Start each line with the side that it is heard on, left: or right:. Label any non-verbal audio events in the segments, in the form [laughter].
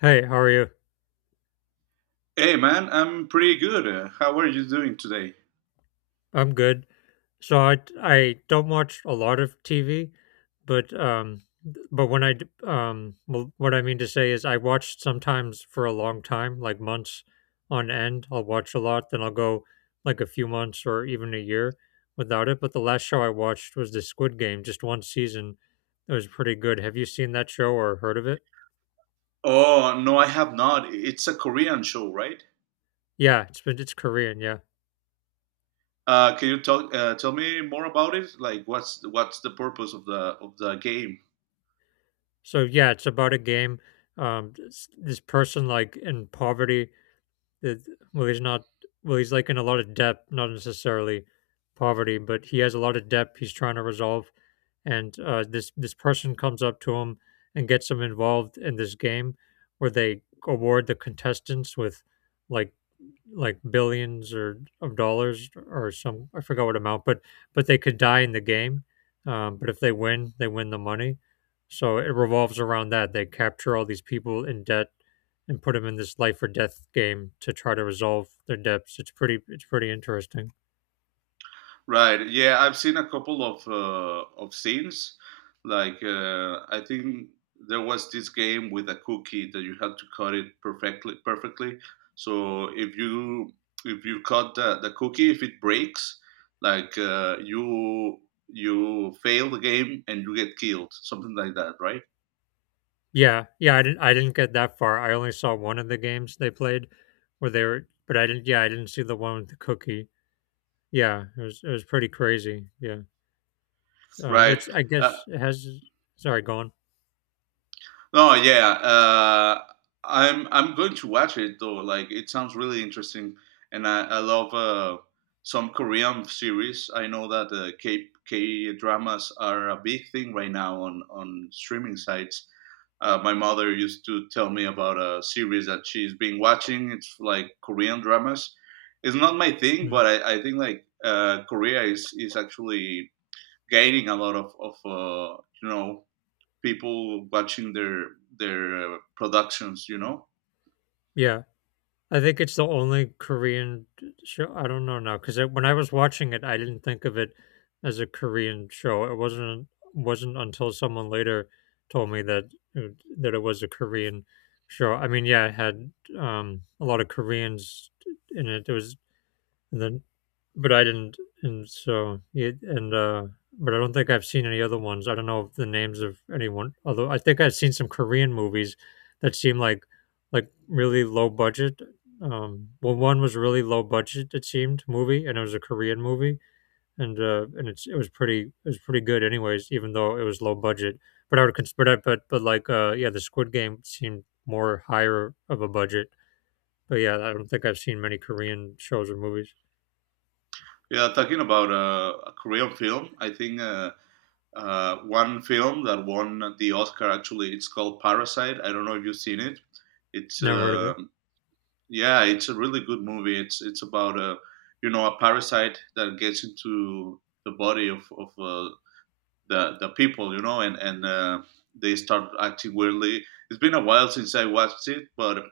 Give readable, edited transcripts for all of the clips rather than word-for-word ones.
left: Hey, how are you?
right: Hey man, I'm pretty good. How are you doing today?
left: I'm good. So I don't watch a lot of TV, but but when I d- well, what I mean to say is I watch sometimes for a long time, like months on end. I'll watch a lot, then I'll go like a few months or even a year without it. But the last show I watched was the Squid Game, just one season. It was pretty good. Have you seen that show or heard of it?
right: Oh, no, I have not. It's a Korean show, right?
left: Yeah, it's Korean, yeah.
right: Can you tell me more about it? Like, what's the purpose of the game?
left: So yeah, it's about a game. This person like in poverty that well he's not well he's like in a lot of debt, not necessarily poverty, but he has a lot of debt he's trying to resolve. And this person comes up to him and gets him involved in this game where they award the contestants with like like billions or of dollars or some, I forgot what amount, but they could die in the game. But if they win, they win the money. So it revolves around that. They capture all these people in debt and put them in this life or death game to try to resolve their debts. It's pretty interesting.
right: Right. Yeah, I've seen a couple of scenes. I think there was this game with a cookie that you had to cut it perfectly. Perfectly. So if you cut the cookie, if it breaks, you you fail the game and you get killed, something like that. Right.
left: Yeah, yeah, I didn't get that far. I only saw one of the games they played where they were, but I didn't, yeah, I didn't see the one with the cookie. Yeah, it was pretty crazy. Yeah.
right: Right.
left: It's, I
right: Uh,
left: guess it has— sorry, go on.
right: Oh yeah, uh, I'm going to watch it though. Like it sounds really interesting, and I love some Korean series. I know that K dramas are a big thing right now on streaming sites. My mother used to tell me about a series that she's been watching. It's like Korean dramas. It's not my thing,
left: Mm,
right: but I think Korea is actually gaining a lot of you know people watching their productions. You know,
left: yeah. I think it's the only Korean d show, I don't know now, because when I was watching it, I didn't think of it as a Korean show. It wasn't until someone later told me that it was a Korean show. I mean, yeah, it had, a lot of Koreans in it. There was— and then, but I didn't, and so it, and but I don't think I've seen any other ones. I don't know the names of anyone. Although I think I've seen some Korean movies that seem like really low budget. Well, one was really low budget, it seemed, movie, and it was a Korean movie, and it was pretty good, anyways. Even though it was low budget, but I would cons- but I, but like yeah, the Squid Game seemed more higher of a budget. But yeah, I don't think I've seen many Korean shows or movies.
right: yeah. Talking about a Korean film, I think one film that won the Oscar, actually it's called Parasite. I don't know if you've seen it. It's
left: Never heard of it.
right: Yeah, it's a really good movie. It's about a you know a parasite that gets into the body of the people, you know, and they start acting weirdly. It's been a while since I watched it, but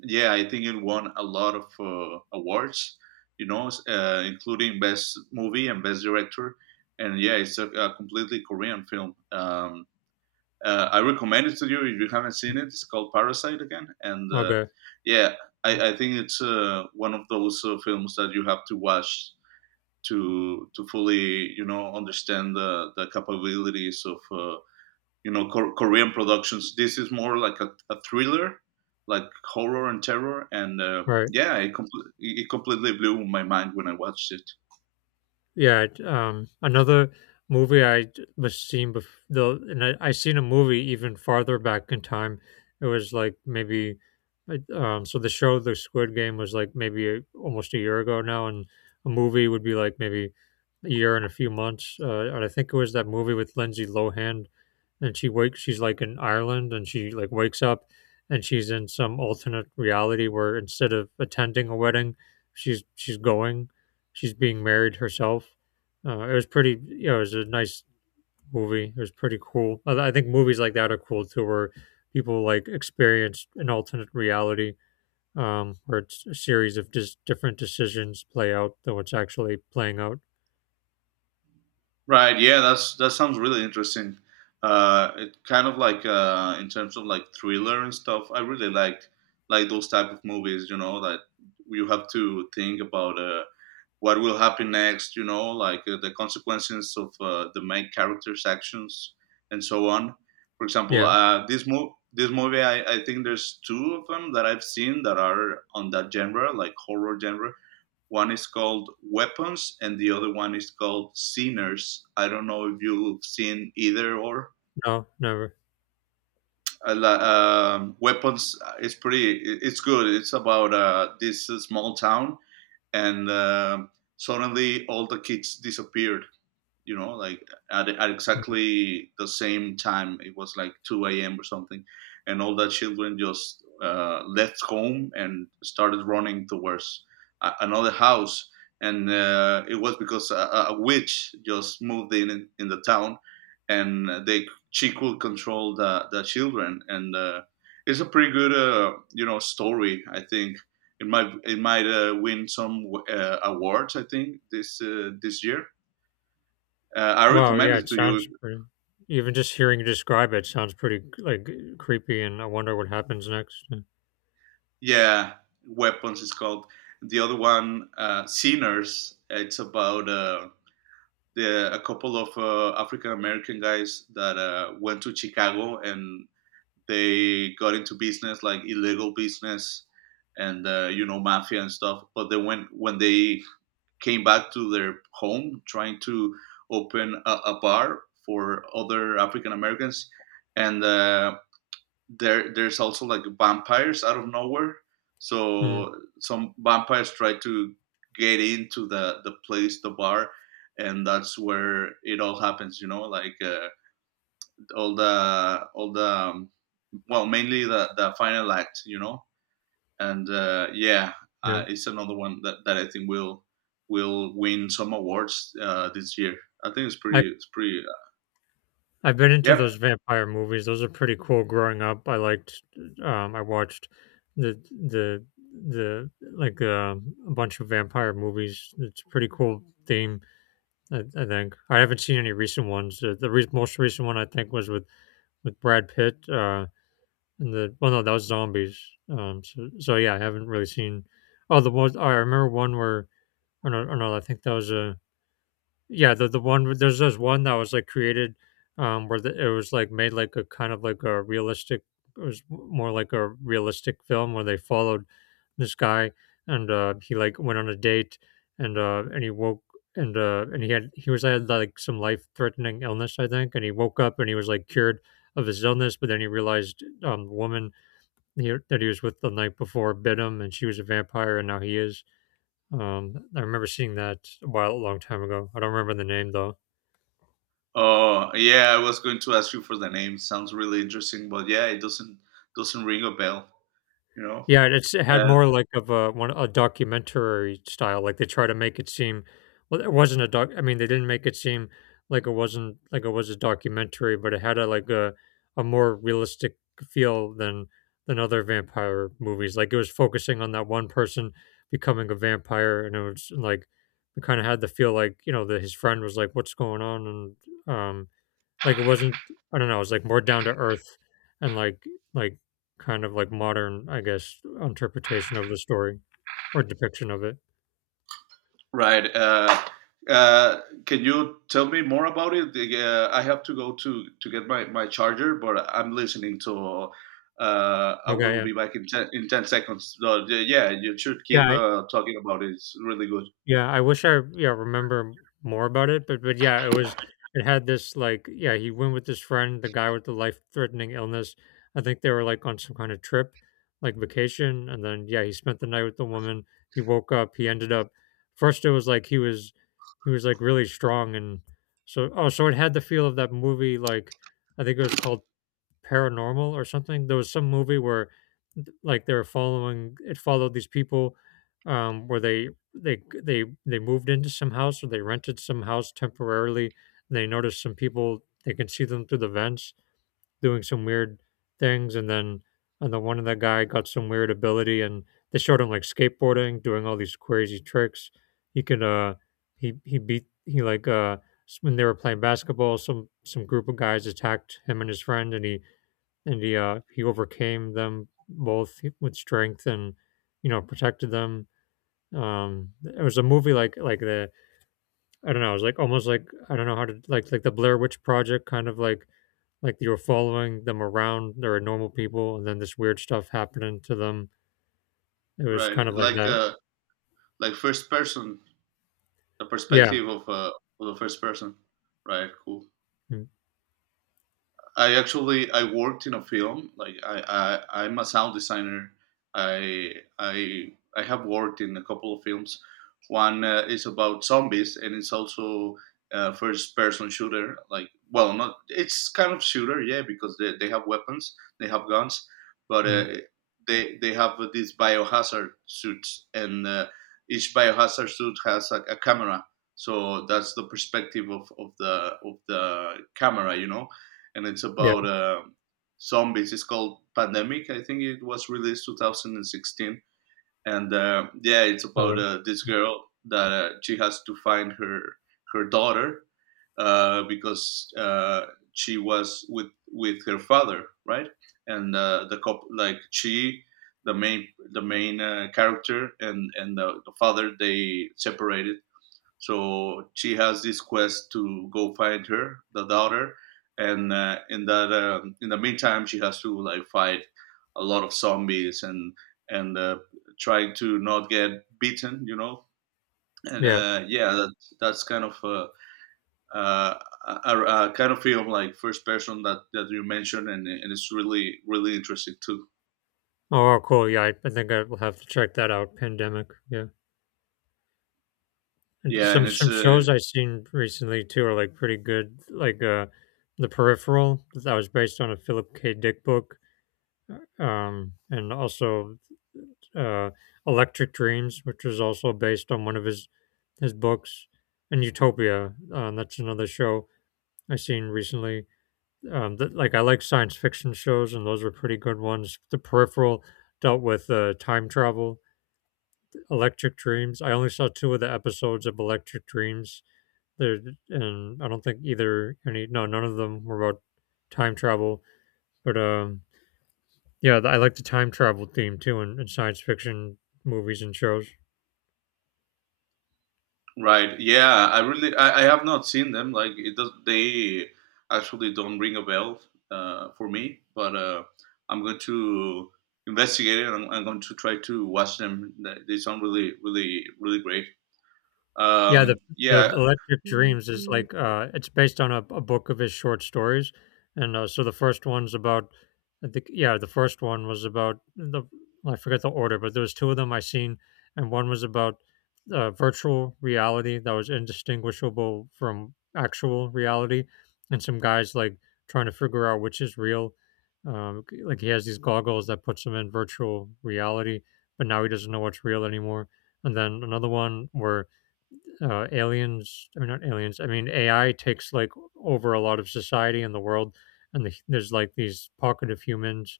right: yeah, I think it won a lot of awards, you know, including best movie and best director. And yeah, it's a completely Korean film. I recommend it to you if you haven't seen it. It's called Parasite again, and
left: Okay,
right: yeah, I think it's one of those films that you have to watch to fully you know understand the capabilities of you know Korean productions. This is more like a thriller, like horror and terror, and
left: right.
right: yeah, it completely blew my mind when I watched it.
left: Yeah, another movie I d- was seen before though, and I seen a movie even farther back in time. It was like maybe like, so the show The Squid Game was like maybe a, almost a year ago now, and a movie would be like maybe a year and a few months. And I think it was that movie with Lindsay Lohan, and she wakes— she's like in Ireland and she like wakes up and she's in some alternate reality where, instead of attending a wedding, she's going— she's being married herself. It was pretty, you know, it was a nice movie. It was pretty cool. I think movies like that are cool too, where people like experience an alternate reality, where it's a series of just different decisions play out than what's actually playing out.
right: Right? Yeah, that's that sounds really interesting. It kind of like in terms of like thriller and stuff. I really liked like those type of movies, you know, that you have to think about. What will happen next, you know, the consequences of the main character's actions and so on. For example,
left: Yeah,
right: this movie. This movie, I think there's two of them that I've seen that are on that genre, like horror genre. One is called Weapons, and the other one is called Sinners. I don't know if you've seen either or.
left: no, never.
right: I Weapons is pretty. It's good. It's about this small town, and suddenly all the kids disappeared you know, like at
left: Mm.
right: exactly the same time. It was like 2 a.m. or something. And all the children just left home and started running towards another house. And it was because a witch just moved in the town and they she could control the children. And it's a pretty good, you know, story, I think. It might win some awards, I think, this this year I
left: Wow,
right: recommend
left: yeah,
right: it
left: it
right: to you.
left: sounds pretty. Even just hearing you describe it sounds pretty like creepy, and I wonder what happens next.
right: Yeah, Weapons is called. The other one, Sinners. It's about a couple of African American guys that went to Chicago and they got into business, like illegal business, and you know mafia and stuff. But then when they came back to their home, trying to open a bar for other African Americans, and there there's also like vampires out of nowhere.
left: Mm,
right: So some vampires try to get into the place, the bar, and that's where it all happens. You know, all the well, mainly the final act. You know, and yeah,
left: yeah.
right: it's another one that I think will win some awards this year. I think it's pretty
left: I've been into
right: yeah
left: those vampire movies, those are pretty cool growing up. I liked, I watched the the like, a bunch of vampire movies. It's a pretty cool theme, I think. I haven't seen any recent ones. Uh, the re most recent one I think was with Brad Pitt, and the— well, no, that was Zombies, so so yeah, I haven't really seen— oh, the most— I remember one where— oh, no, oh, no, I think that was a— yeah, the one with— there's this one that was like created, where the, it was like made like a kind of like a realistic. It was more like a realistic film where they followed this guy, and he like went on a date, and he woke— and he had— he was had like some life threatening illness, I think, and he woke up and he was like cured of his illness, but then he realized the woman that he was with the night before bit him, and she was a vampire, and now he is. I remember seeing that a while, a long time ago. I don't remember the name though.
right: Oh yeah, I was going to ask you for the name. Sounds really interesting, but yeah, it doesn't ring a bell. You know.
left: Yeah, it had
right: Uh,
left: more like of a one— a documentary style, like they try to make it seem— well, it wasn't a doc— I mean, they didn't make it seem like it wasn't like it was a documentary, but it had a— like a more realistic feel than other vampire movies. Like it was focusing on that one person becoming a vampire, and it was like it kind of had the feel like, you know, that his friend was like, "What's going on?" And like it wasn't— I don't know, it was like more down to earth and like like kind of like modern, I guess, interpretation of the story or depiction of it.
right: right. Can you tell me more about it? I have to go to get my my charger, but I'm listening to. I
left: Okay,
right: will
left: yeah.
right: be back in 10 seconds. So, yeah, you should
left: Yeah,
right: keep
left: I—
right: talking about it. It's really good.
left: yeah, I wish I, yeah, remember more about it, but yeah, it was— it had this like, yeah, he went with his friend, the guy with the life-threatening illness. I think they were like on some kind of trip, like vacation, and then yeah, he spent the night with the woman. He woke up, he ended up— first it was like he was like really strong, and so— oh, so it had the feel of that movie like— I think it was called paranormal or something. There was some movie where like they were following— it followed these people, where they moved into some house, or they rented some house temporarily, and they noticed some people— they can see them through the vents doing some weird things, and then and the one of the guy got some weird ability, and they showed him like skateboarding doing all these crazy tricks. He could he beat— he like when they were playing basketball, some group of guys attacked him and his friend, and he overcame them both with strength and, you know, protected them. It was a movie like the— I don't know. It was like almost like— I don't know how to— like the Blair Witch Project kind of like you were following them around. They were normal people, and then this weird stuff happening to them. It was
right: Right.
left: kind of like that.
right: Like first person, the
left: Yeah.
right: perspective of the first person. Right. Cool. I actually I worked in a film. I I'm a sound designer. I have worked in a couple of films. One is about zombies, and it's also first-person shooter. Like, well, not it's kind of shooter, yeah, because they have weapons, they have guns, but
left: Mm-hmm.
right: uh, they have these biohazard suits, and each biohazard suit has a camera. So that's the perspective of the camera, you know and it's
left: Yeah.
right: about zombies. It's called Pandemic. I think it was released 2016, and yeah, it's
left: All
right: about
left: right.
right: this girl that she has to find her her daughter because she was with her father, right? And the cop like she The main character and and the father they separated so she has this quest to go find her, the daughter, and in the meantime, she has to like fight a lot of zombies and and trying to not get beaten, you know. And
left: Yeah.
right: uh, yeah, that, that's kind of uh, a kind of film like first person that, that you mentioned, and it's really really interesting too.
left: Oh, oh, cool. Yeah, I think I will have to check that out. Pandemic. Yeah. And
right: Yeah, and it's
left: some shows I've seen recently too are like pretty good, like The Peripheral, that was based on a Philip K. Dick book, and also uh, Electric Dreams, which was also based on one of his books, and Utopia. That's another show I seen recently. That— like I like science fiction shows, and those were pretty good ones. The Peripheral dealt with time travel. Electric Dreams— I only saw two of the episodes of Electric Dreams. There And I don't think either— any— no, none of them were about time travel. But yeah, I like the time travel theme too in science fiction movies and shows.
right: Right. Yeah, I really I have not seen them. Like it does they actually don't ring a bell for me, but I'm going to investigate it. I'm going to try to watch them. They sound really really really great.
left: Yeah,
right: Um,
left: the
right: yeah,
left: Electric
right: yeah,
left: Dreams is like it's based on a book of his short stories. And so the first one's about— I think yeah, the first one was about the— I forget the order, but there was two of them I seen, and one was about virtual reality that was indistinguishable from actual reality, and some guys like trying to figure out which is real. Like he has these goggles that puts him in virtual reality, but now he doesn't know what's real anymore. And then another one where aliens I mean not aliens I mean AI takes like over a lot of society and the world, and the, there's like these pocket of humans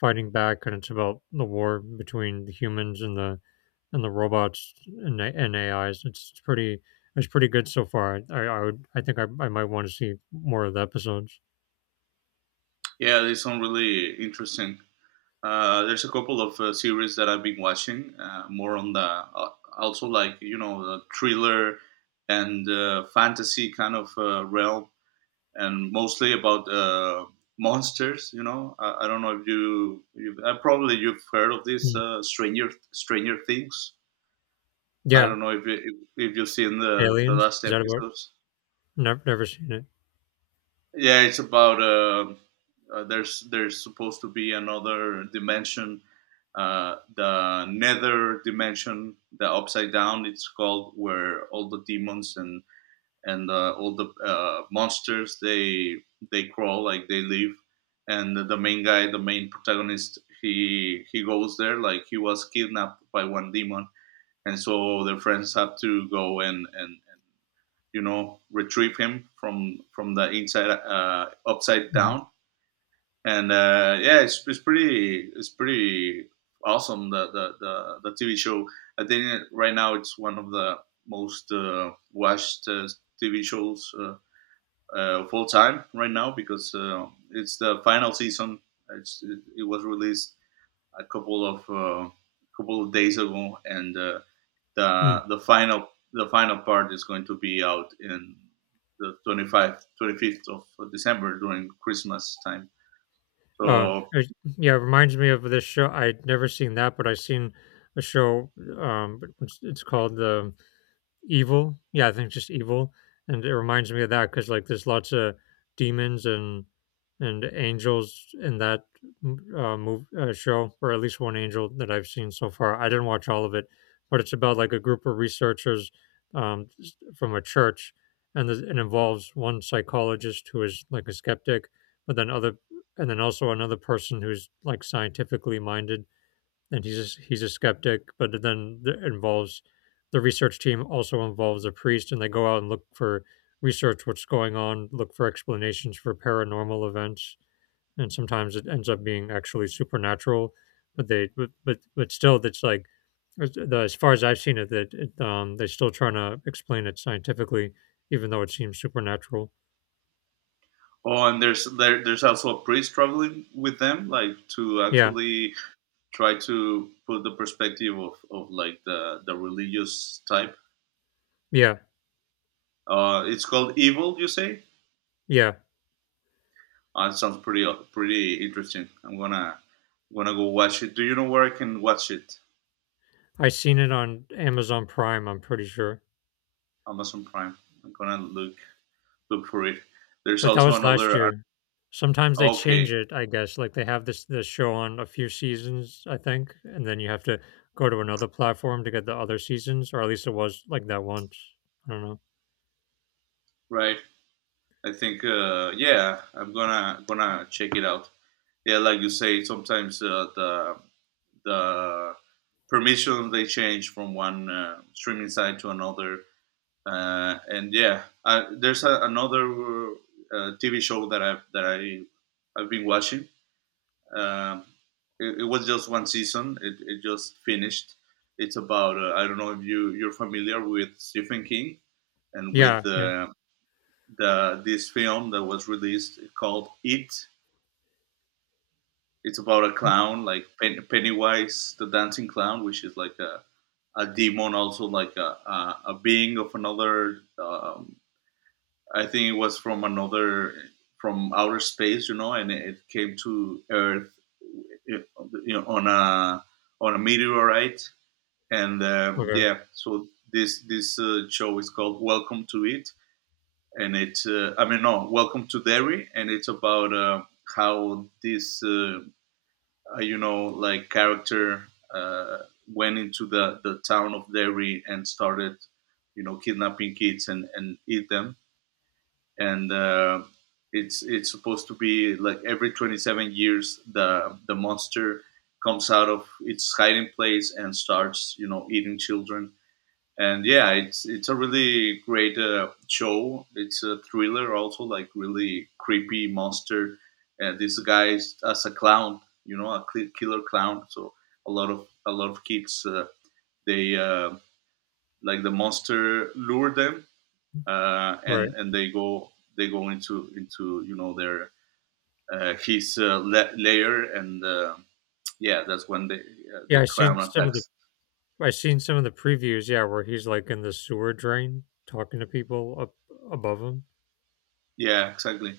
left: fighting back, and it's about the war between the humans and the robots, and AIs. It's, it's pretty it's pretty good so far. I would— I think I might want to see more of the episodes.
right: they sound really interesting. There's a couple of series that I've been watching, more on the also like you know the thriller and fantasy kind of realm and mostly about monsters. You know, I don't know if you probably you've heard of this
left: Mm.
right: Stranger Things. I
left: Yeah.
right: don't know if you've seen the
left: Aliens—
right: last
left: is that about—
right: episodes.
left: never, never seen it.
right: Yeah, it's about there's supposed to be another dimension, the Nether dimension, the upside down. It's called where all the demons and and all the monsters they crawl, like they live and the main protagonist, he goes there, like he was kidnapped by one demon and so their friends have to go and and you know retrieve him from the inside upside
left: Mm-hmm.
right: down and yeah it's pretty awesome the the tv show. I think right now it's one of the most watched tv shows full time right now because it's the final season. It was released a couple of days ago, and uh,
left: hmm
right: the the final the final part is going to be out in the 25th of December during Christmas time.
left: Uh,
right: So
left: it, yeah, it reminds me of this show. I'd never seen that, but I seen a show. But it's called the evil. Yeah, I think just evil, and it reminds me of that because like there's lots of demons and angels in that move show, or at least one angel that I've seen so far. I didn't watch all of it, but it's about like a group of researchers um, from a church, and this, it involves one psychologist who is like a skeptic, but then other, and then also another person who's like scientifically minded and he's a skeptic. But then it involves the research team, also involves a priest, and they go out and look for research what's going on, look for explanations for paranormal events, and sometimes it ends up being actually supernatural. But they but still, that's like as far as I've seen it, they're still trying to explain it scientifically, even though it seems supernatural.
right: oh, and there's also a priest struggling with them, like to
left: Yeah,
right: actually try to put the perspective of like the religious type.
left: yeah,
right: It's called Evil, you say?
left: yeah.
right: Oh, that sounds pretty pretty interesting. I'm gonna gonna go watch it. Do you know where I can watch it?
left: I seen it on Amazon Prime. I'm pretty sure.
right: Amazon Prime. I'm gonna look for it. There's
left: But that
right: also
left: was last
right: another.
left: year. Sometimes they change
right: Okay,
left: it, I guess. Like they have this show on a few seasons, I think, and then you have to go to another platform to get the other seasons, or at least it was like that once. I don't know.
right: right. I think yeah, I'm gonna gonna check it out. Yeah, like you say, sometimes the permissions they change from one streaming site to another. And yeah, there's another TV show that I've been watching. Um it it was just one season. It just finished. It's about I don't know if you you're familiar with Stephen King and with
left: Yeah, yeah.
right: the this film that was released called It. It's about a
left: Mm,
right: clown like Pennywise, the dancing clown, which is like a demon, also like a being of another I think it was from another from outer space, you know, and it came to Earth, you know, on a meteorite. And um,
left: okay,
right: yeah, so this show is called Welcome to It, and it's I mean no, Welcome to Derry, and it's about how this like character uh, went into the town of Derry and started, you know, kidnapping kids and eat them, and it's supposed to be like every 27 years the monster comes out of its hiding place and starts, you know, eating children. And yeah, it's a really great show. It's a thriller, also like really creepy monster, and this guy is as a clown, you know, a killer clown. So a lot of kids they like the monster lure them, uh,
left: right.
right: and and they go, they go into, you know, their his layer, and yeah, that's when
left: Yeah,
right: the
left: I seen
right: clown
left: some of the
right: attacks.
left: I seen some of the previews, yeah, where he's like in the sewer drain talking to people up above him.
right: Yeah, exactly.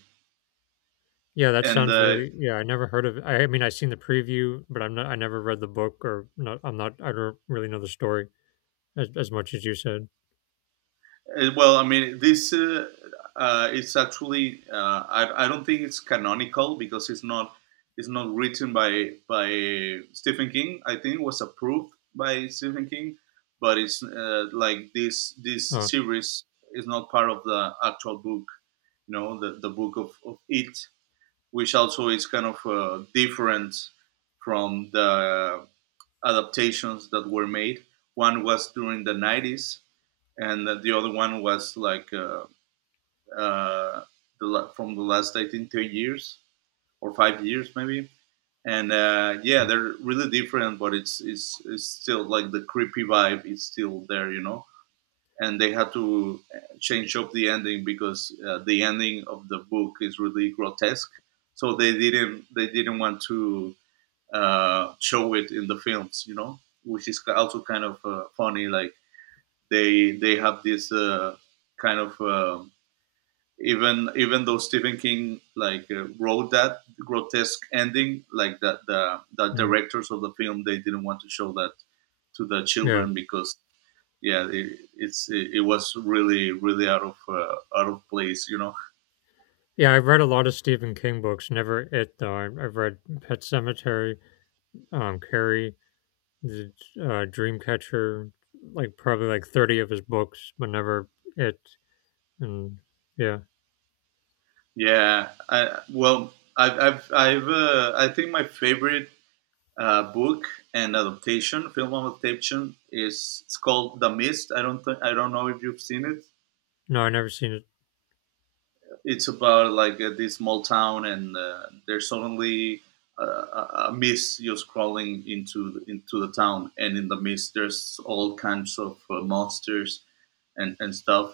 left: Yeah, that
right: And
left: sounds really, yeah, I never heard of. I mean, I seen the preview, but I never read the book or not I don't really know the story as much as you said.
right: Well, I mean, this it's actually I don't think it's canonical because it's not, it's not written by Stephen King. I think it was approved by Stephen King, but it's like this
left: Oh,
right: series is not part of the actual book. You know, the book of it, which also is kind of different from the adaptations that were made. One was during the 90s, and the other one was like uh, the, from the last, I think, 2 years or 5 years maybe. And yeah, they're really different, but it's still like the creepy vibe is still there, you know. And they had to change up the ending because the ending of the book is really grotesque. So they didn't want to show it in the films, you know, which is also kind of funny. Like they have this kind of even though Stephen King like wrote that grotesque ending, like that the
left: mm,
right: directors of the film, they didn't want to show that to the
left: yeah.
right: children, because yeah, it was really really out of place, you know.
left: Yeah, I've read a lot of Stephen King books. Never it though. I've read Pet Cemetery, Carrie, the Dreamcatcher, like probably like 30 of his books, but never it. And yeah,
right: Well, I think my favorite book and adaptation, film adaptation is, it's called The Mist. I don't th- I don't know if you've seen it.
left: no, I never seen it.
right: It's about like this small town, and there's suddenly a mist just crawling into the town, and in the mist there's all kinds of monsters and stuff.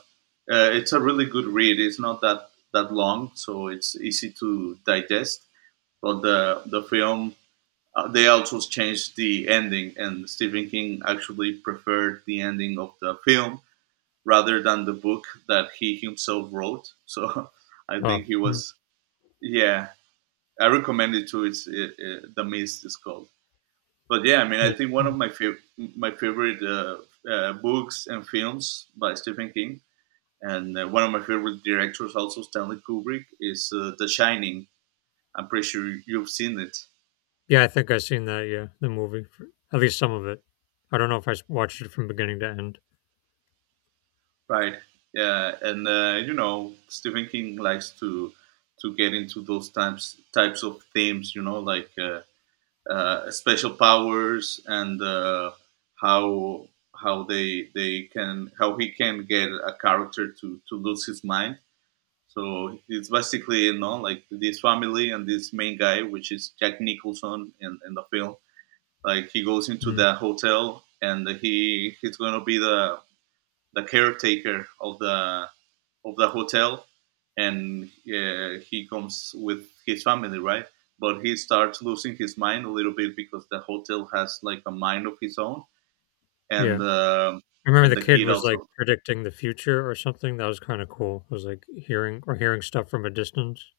right: It's a really good read. It's not that long, so it's easy to digest. But the film, they also changed the ending, and Stephen King actually preferred the ending of the film rather than the book that he himself wrote. So [laughs] I
left: Oh,
right: think he
left: mm,
right: was, yeah, I recommend it too. The Mist is called. But yeah, I mean, I
left: that-
right: think one of my my favorite books and films by Stephen King, and one of my favorite directors also, Stanley Kubrick, is The Shining. I'm pretty sure you've seen it,
left: yeah, I think I seen that. Yeah, the movie, at least some of it. I don't know if watched it from beginning to end.
right: right? Yeah, and you know, Stephen King likes to get into those types of themes, you know, like special powers, and how how they can how he can get a character to lose his mind. So it's basically, you know, like this family and this main guy, which is Jack Nicholson in the film. Like he goes into
left: Mm,
right: the hotel and he's gonna be the caretaker of the, of the hotel, and he comes with his family, right? But he starts losing his mind a little bit because the hotel has like a mind of his own,
left: yeah,
right: and
left: I remember
right: and
left: the
right: the
left: kid
right: kid
left: was like
right: also,
left: predicting the future or something. That was kind of cool. It was like hearing stuff from a distance.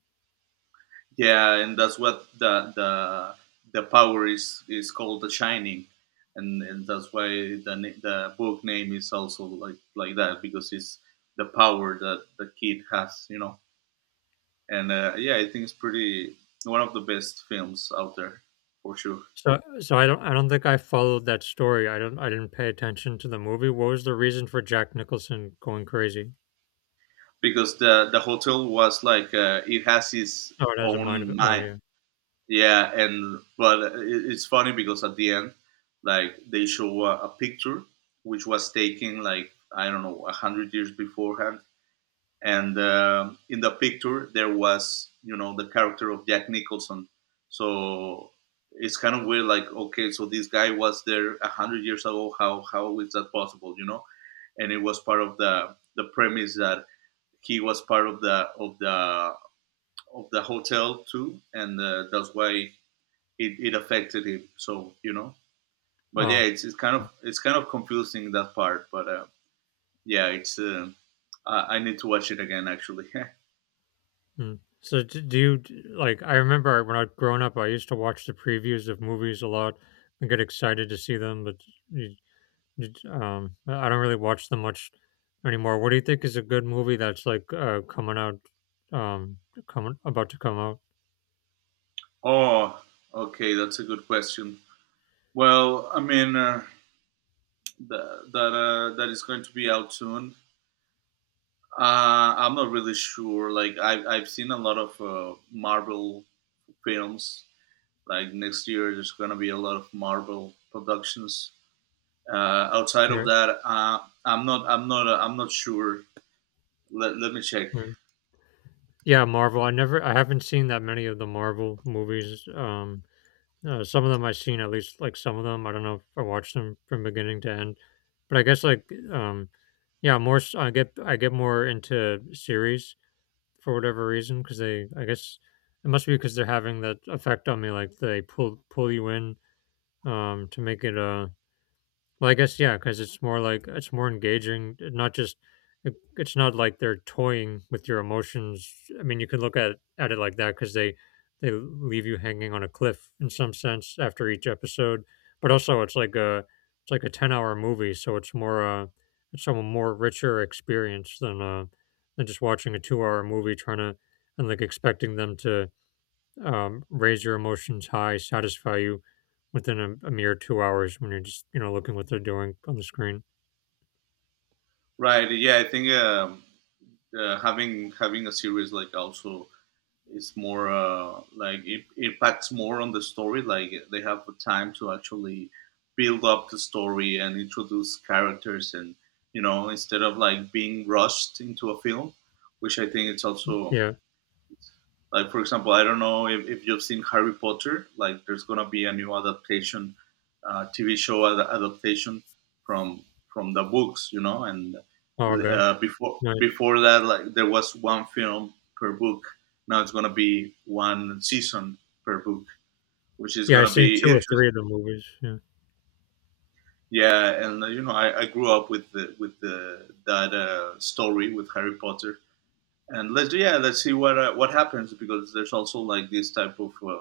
right: yeah, and that's what the power is called the shining, and that's why the the book name is also like that, because it's the power that the kid has, you know. And yeah, I think it's pretty, one of the best films out there for sure.
left: So I don't think I followed that story. I didn't pay attention to the movie. What was the reason for Jack Nicholson going crazy?
right: Because the hotel was like it has its
left: Oh, it has a mind of
right: own
left: it. Oh,
right: mind.
left: yeah.
right: Yeah, and but it's funny because at the end, like they show a picture which was taken like, I don't know, 100 years beforehand, and in the picture there was, you know, the character of Jack Nicholson. So it's kind of weird, like, okay, so this guy was there 100 years ago, how is that possible, you know. And it was part of the premise that he was part of the, of the, of the hotel too, and that's why it affected him. So, you know, but yeah,
left: Oh,
right: it's kind of, it's kind of confusing, that part. But yeah, it's , I need to watch it again actually. [laughs]
left: mm. So do you like? I remember when I was growing up, I used to watch the previews of movies a lot and get excited to see them, but you, you d- I don't really watch them much anymore. What do you think is a good movie that's like coming out, um, coming about to come out?
right: Oh, okay, that's a good question. Well, I mean the, that that is going to be out soon. I'm not really sure. Like I've seen a lot of Marvel films. Like next year, there's gonna be a lot of Marvel productions. Uh, outside of
left: Right.
right: that, I'm not sure. Let, let me check.
left: Yeah, Marvel. I haven't seen that many of the Marvel movies. Some of them I've seen, at least like some of them. I don't know if I watched them from beginning to end, but I guess like, um, yeah, more. I get more into series for whatever reason because they, I guess, it must be because they're having that effect on me. Like they pull you in, to make it, well, I guess yeah, because it's more like it's more engaging. Not just it's not like they're toying with your emotions. I mean, you could look at it like that because they leave you hanging on a cliff in some sense after each episode. But also, it's like a 10-hour movie, so it's a more richer experience than just watching a 2-hour movie trying to and like expecting them to raise your emotions high, satisfy you within a mere 2 hours when you're just looking what they're doing on the screen.
right: Right? Yeah, I think having a series like also is more like it impacts more on the story. Like they have the time to actually build up the story and introduce characters, and, you know, instead of like being rushed into a film, which I think it's also,
left: Yeah,
right: like for example, I don't know if you've seen Harry Potter. Like there's gonna be a new adaptation, TV show adaptation from from the books, you know. And
left: Olga,
right: uh, before
left: nice.
right: before that, like there was one film per book. Now it's gonna be one season per book, which is
left: Yeah, I've
right: gonna
left: seen
right: be
left: two or three
right: interesting.
left: of the movies. Yeah,
right: Yeah, and you know, I grew up with the, that story with Harry Potter, and let's, yeah, let's see what happens, because there's also like this type of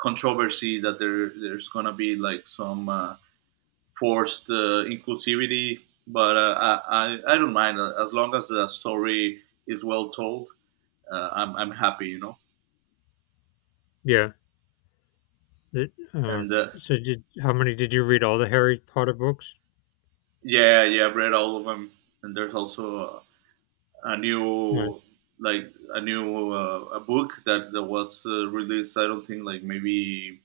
right: controversy that there's gonna be like some forced inclusivity, but I don't mind, as long as the story is well told, I'm happy, you know.
left: yeah. The- uh,
right: And
left: so did how many did you read? All the Harry Potter books?
right: yeah, yeah, I've read all of them. And there's also a
left: Right.
right: new, like a new a book that, that was released. I don't think like maybe,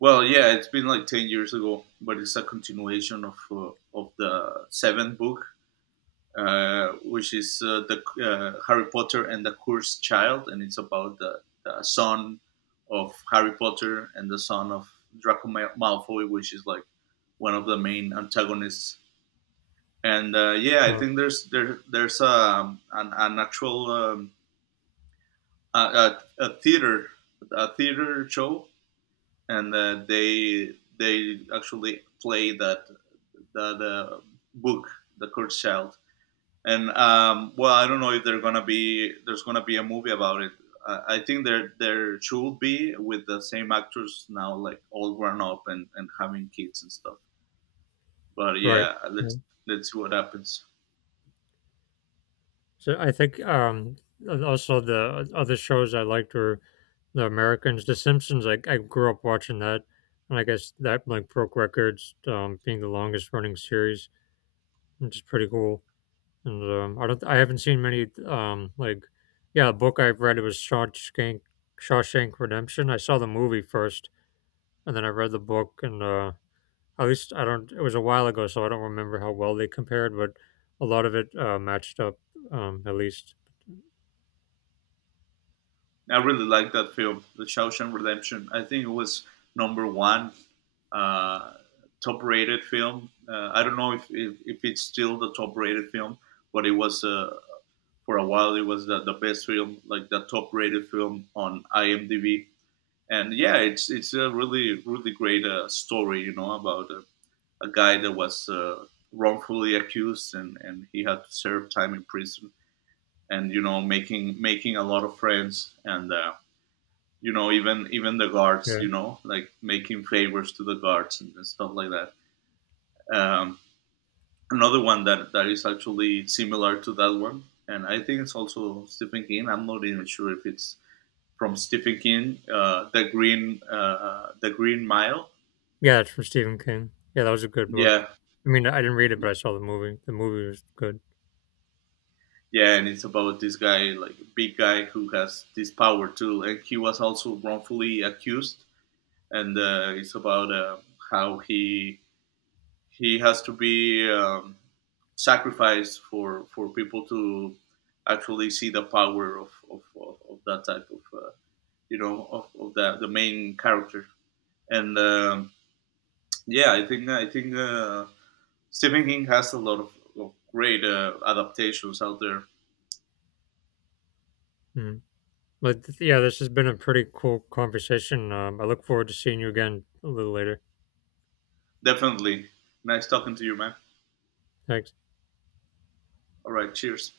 right: well, yeah, it's been like 10 years ago, but it's a continuation of the seventh book, which is the Harry Potter and the Cursed Child, and it's about the son of Harry Potter and the son of Draco Malfoy, which is like one of the main antagonists. And yeah, I
left: Oh,
right: think there's an actual a theater, a theater show, and they actually play that, the book, The Cursed Child. And well, I don't know if they gonna be, there's gonna be a movie about it. I think there should be with the same actors now, like all grown up and having kids and stuff. But
left: right.
right: yeah,
left: Yeah.
right: let's see what happens.
left: So I think also the other shows I liked were the Americans, The Simpsons. I grew up watching that, and I guess that like broke records, being the longest running series, which is pretty cool. And I haven't seen many like, yeah, the book I've read it was Shawshank Redemption. I saw the movie first, and then I read the book, and at least I don't. It was a while ago, so I don't remember how well they compared, but a lot of it matched up, at least.
right: I really like that film, The Shawshank Redemption. I think it was number one uh, top rated film. I don't know if it's still the top rated film, but it was a, for a while it was the best film, like the top rated film on IMDb. And yeah, it's a really really great story, you know, about a guy that was wrongfully accused, and he had to serve time in prison, and, you know, making a lot of friends, and you know, even the guards,
left: Yeah,
right: you know, like making favors to the guards and stuff like that. Um, another one that that is actually similar to that one, and I think it's also Stephen King, I'm not even sure if it's from Stephen King, the Green the Green Mile.
left: yeah, it's from Stephen King. Yeah, that was a good book.
right: Yeah,
left: I mean, I didn't read it, but I saw the movie. The movie was good.
right: yeah, and it's about this guy, like big guy, who has this power too, and he was also wrongfully accused, and it's about how he has to be sacrificed for people to actually see the power of that type of you know, of the main character, and yeah, I think I think. Stephen King has a lot of great adaptations out there.
left: Mm. But yeah, this has been a pretty cool conversation. I look forward to seeing you again a little later.
right: Definitely. Nice talking to you, man.
left: Thanks.
right: All right, cheers.